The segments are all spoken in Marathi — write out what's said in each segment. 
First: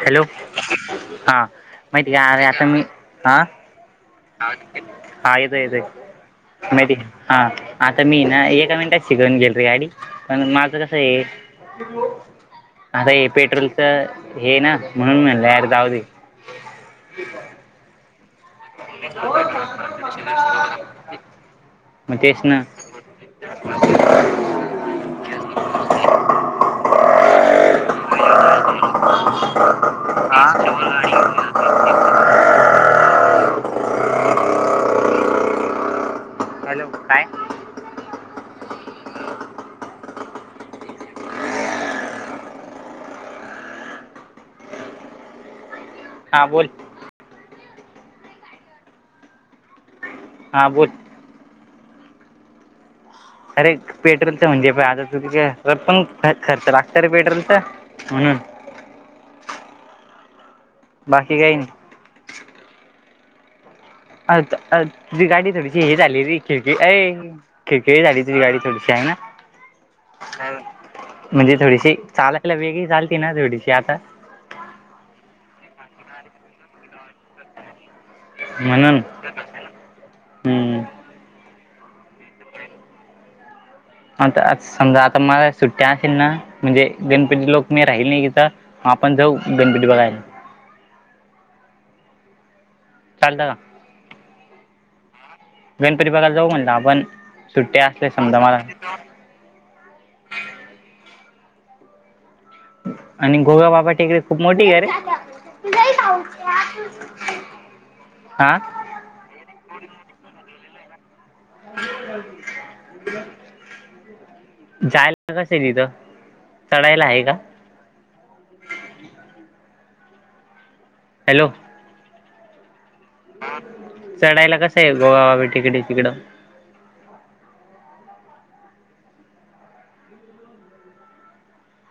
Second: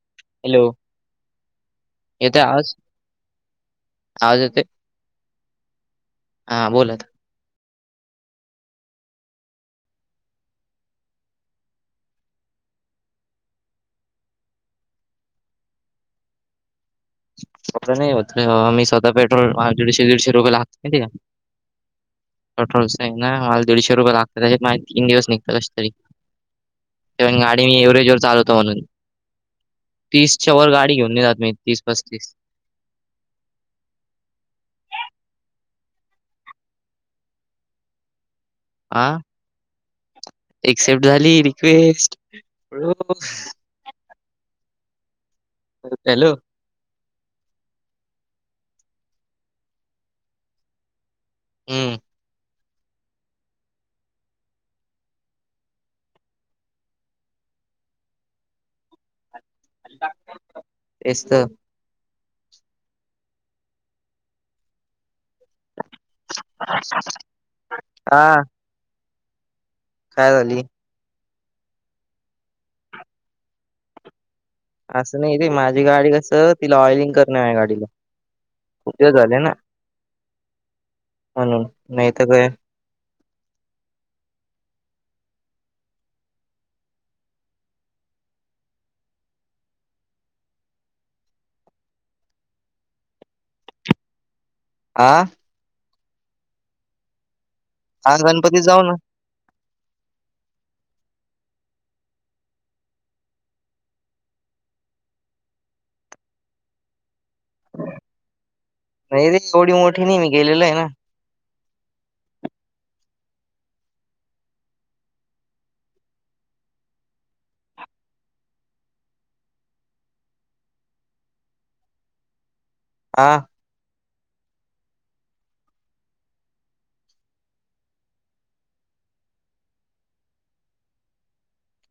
हॅलो? हा माहित का येतोय अरे आता आवाज मी, आ? आवाज येतोय हा इदे इदे हा मेडी बोला हा आता मी ना एका मिनिटात शिकवून गेल रे गाडी पण माझं कसं आहे अरे पेट्रोलच हे ना म्हणून म्हणल यार जाऊदे. बर नाही होत मी स्वतः पेट्रोल दीडशे दीडशे रुपये लागत माहिती का? मग तेच ना पेट्रोलच ये ना मला दीडशे रुपये लागत, त्याच्यात माझे तीन दिवस निघतात कशे तरी. तें मने गाडी मी एव्हरेज वर चालवतो म्हणून, तीसच्या वर गाडी घेऊन नई हां जात मी. तीस पस्तीस हॅलो काय [inaudible] हा एक्सेप्ट झाली रिक्वेस्ट, हो. हॅलो [unintelligible] हां बोल हा बोल. हम्म. अरे पेट्रोलच म्हणजे पाय आता, [unintelligible] पण खर्च लागत रे पेट्रोलच. हना [inaudible] [unintelligible] तेच बाकी तर काही नई. अज अज जी गाडीत थोडीशी हे झाली रे खिडकी अय खिडकी हे झाली हा झाली तुझी थोडीशी आहे ना- काय [unintelligible] झाली म्हणजे थोडीशी चालायला वेगळी झालती ना थोडीशी मग आता असं नाही रे माझी गाडी कस, तिला ऑइलिंग करणारे गाडीला. म्हणून खूप वेळ झाले ना हम्म हम नाही तर काय? आता समजा आता मला सुट्ट्या असेल ना, म्हणजे गणपती लोक नई राहिला यइथं. आपण जाऊ गणपती बघायला. चालत का? आं? गणपती बागायला जाऊ म्हणलं आपण सुट्ट्या असले हा समजा मला गणपतीत जाऊ ना आणि गोवा बागा टेकडी खूप मोठी आहे रे आं? नाही रे एवढी मोठी नाही ती गेलेली आहे ना- [inaudible] जायला कसं य तिथं? चढायला हाय का? हॅलो? आ? चढायला कसं ये, गोवा बाबा टेकडी तिकडं?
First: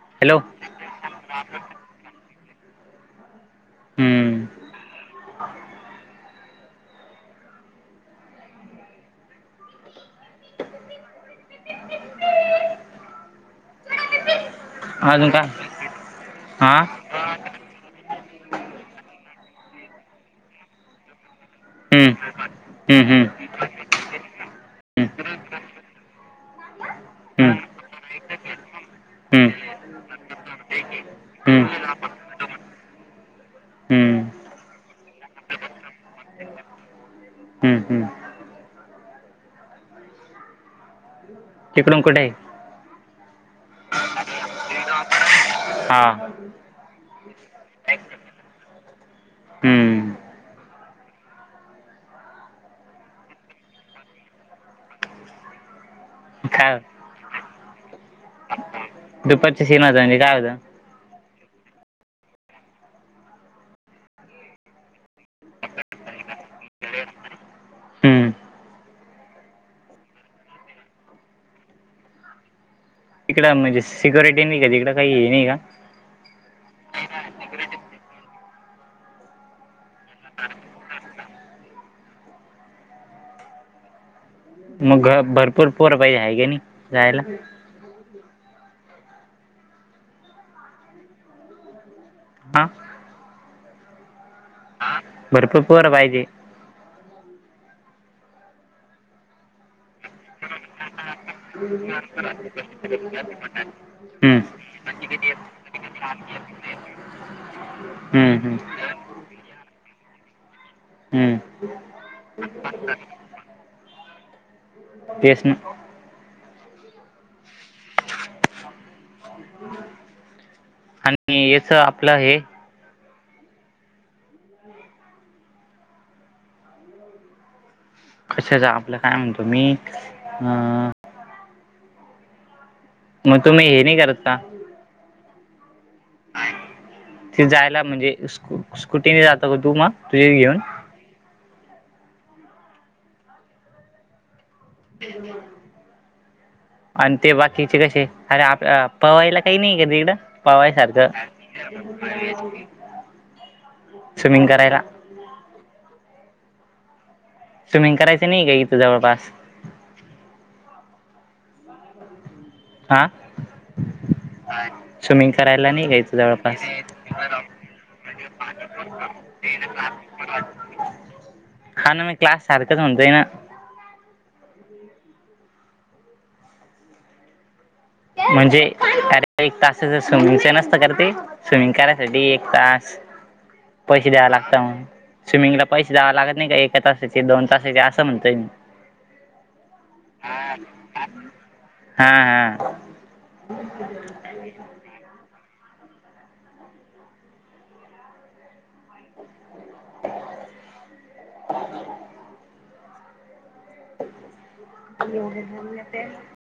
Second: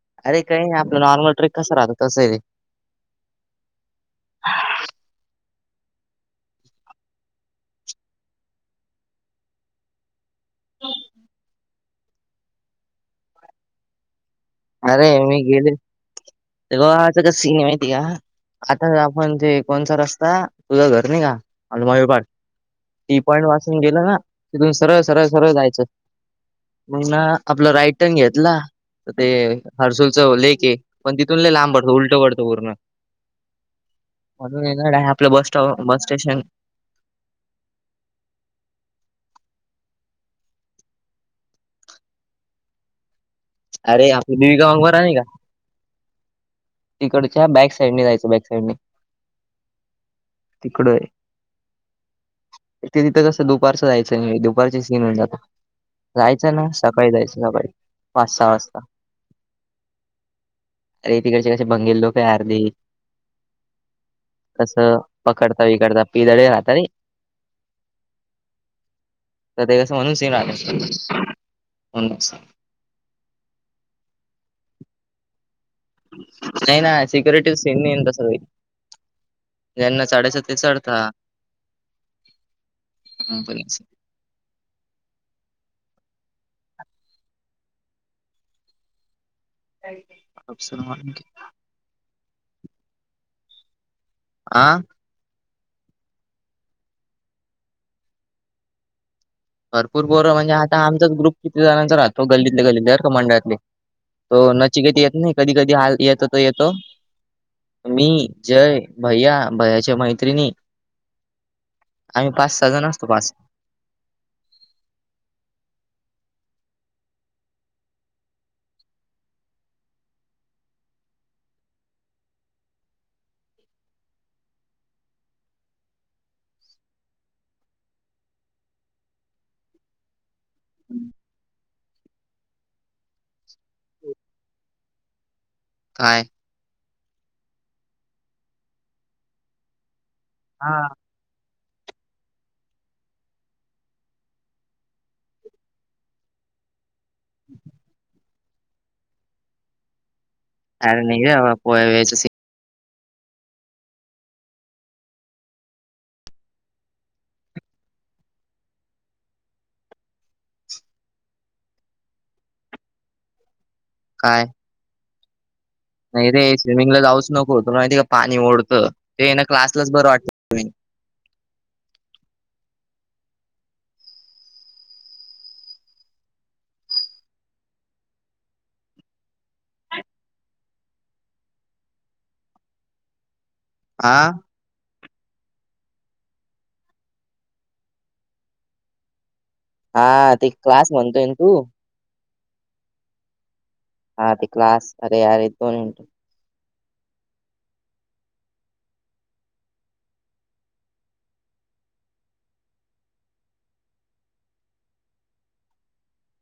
हॅलो अरे काई नाई आपलं नॉर्मल ट्रेक कस राहतो, तसं ये ते. हम्म. अरे, अजून मी काय गेली.. हा ‌तेव्हा त सीन माहिती आहे का? आता आपण ते कोणचा रस्ता तुझं घर नाही का? आ मा पार हम्म हम्म टी पॉइंट हम्म वासून गेलं ना? तिथून सरळ सरळ सरळ जायचं मग ना हम्म आपलं राईट टर्न घेतला.. तर ते हम्म हर्सूलच लेक आहे पण तिथून लई हम्म लांब पडतो उलट पडतो पूर्ण. हं म्हणून एगड आहे आपलं बस स्टॉप, बस स्टेशन हं, हं इकडून कुठे आहे? अरे आपली देवी का [unintelligible] वकवारने का? हा तिकडच्या बॅक साईडने जायचं, बॅक साईडने. हम्म तिकडय. तिथं कसं दुपारचं जायचं दुपारची सीन जात. जायचं ना, काय सकाळी जायचं सकाळी. पाच-सहा वाजता. दुपारची सीन [inaudible] काय होतं? रे तिकडचे कसे बंगेल लोक ये आर्दे. कसं, पकडता-विकडता पिदळी राहतं रे हम्म तदह स म्हनुसी रागष्ट मनुस तिकडं म्हणजे सिक्युरिटी नाही का? तिकडं काही हे नाही का? नाही ना? सिक्युरिटीव सीन नाही तसं बी. त्यांना साडेसात ते सोडता.. मग भरपूर पोरं पायजे आहे की नाही जायला? असलकम [unintelligible] अं आं भरपूर पोरं पाहिजे. भरपूर पोरं म्हणजे आता आमचाच ग्रुप.. किती जणांचा राहतो गल्लीतले गल्लीतले मंडळातले हम्म हो, नचिकेत येत नाही कधी कधी हं येत.. तो येतो, मी, हम्म हम्म जय.. भैया, भैयाच्या मैत्रिणी हम्म आम्ही पाच-सहा जण असतो बास तेच ना. आणि याचं आपलं हे.. कशाचं? आपलं काय म्हणतो मी अं.. मग तुम्ही हे नाही करत का? काय? ते जायला म्हणजे स्कु स्कुटीने जातो का तू मग? तुझे घेऊन. हां. आणि ते बाकीचे कसे? अरे, आप पवईला काही नाही का तिकडं? अरे पवायसारखं? नाही रे बाबा पोहे वेळेचं सीन स्विमिंग करायला. स्विमिंग करायचं नाही का इथं जवळपास? आं.. काय? स्विमिंग करायला नाही का इथं? नाही रे जवळपास स्विमिंग ला जाऊच नको तुला माहिती का? पाणी ओढतं ते ना क्लासलाच बरं वाटतं. हा ना म क्लास सारखंच म्हणतोय ना? म्हणजे, अरे एक तासाच स्विमिंग चं नसतं का रे ते? स्विमिंग करायसाठी एक तास पैसे हा द्यावं लागता मग स्विमिंगला पैसे द्यावा लागत नाही का? एका तासाचे, दोन तासाचे असं म्हणतोय मी. हा ते क्लास हां म्हणतोय ना तू हां. हां ते क्लास अरे यार दोन [inaudible] [inaudible] [inaudible]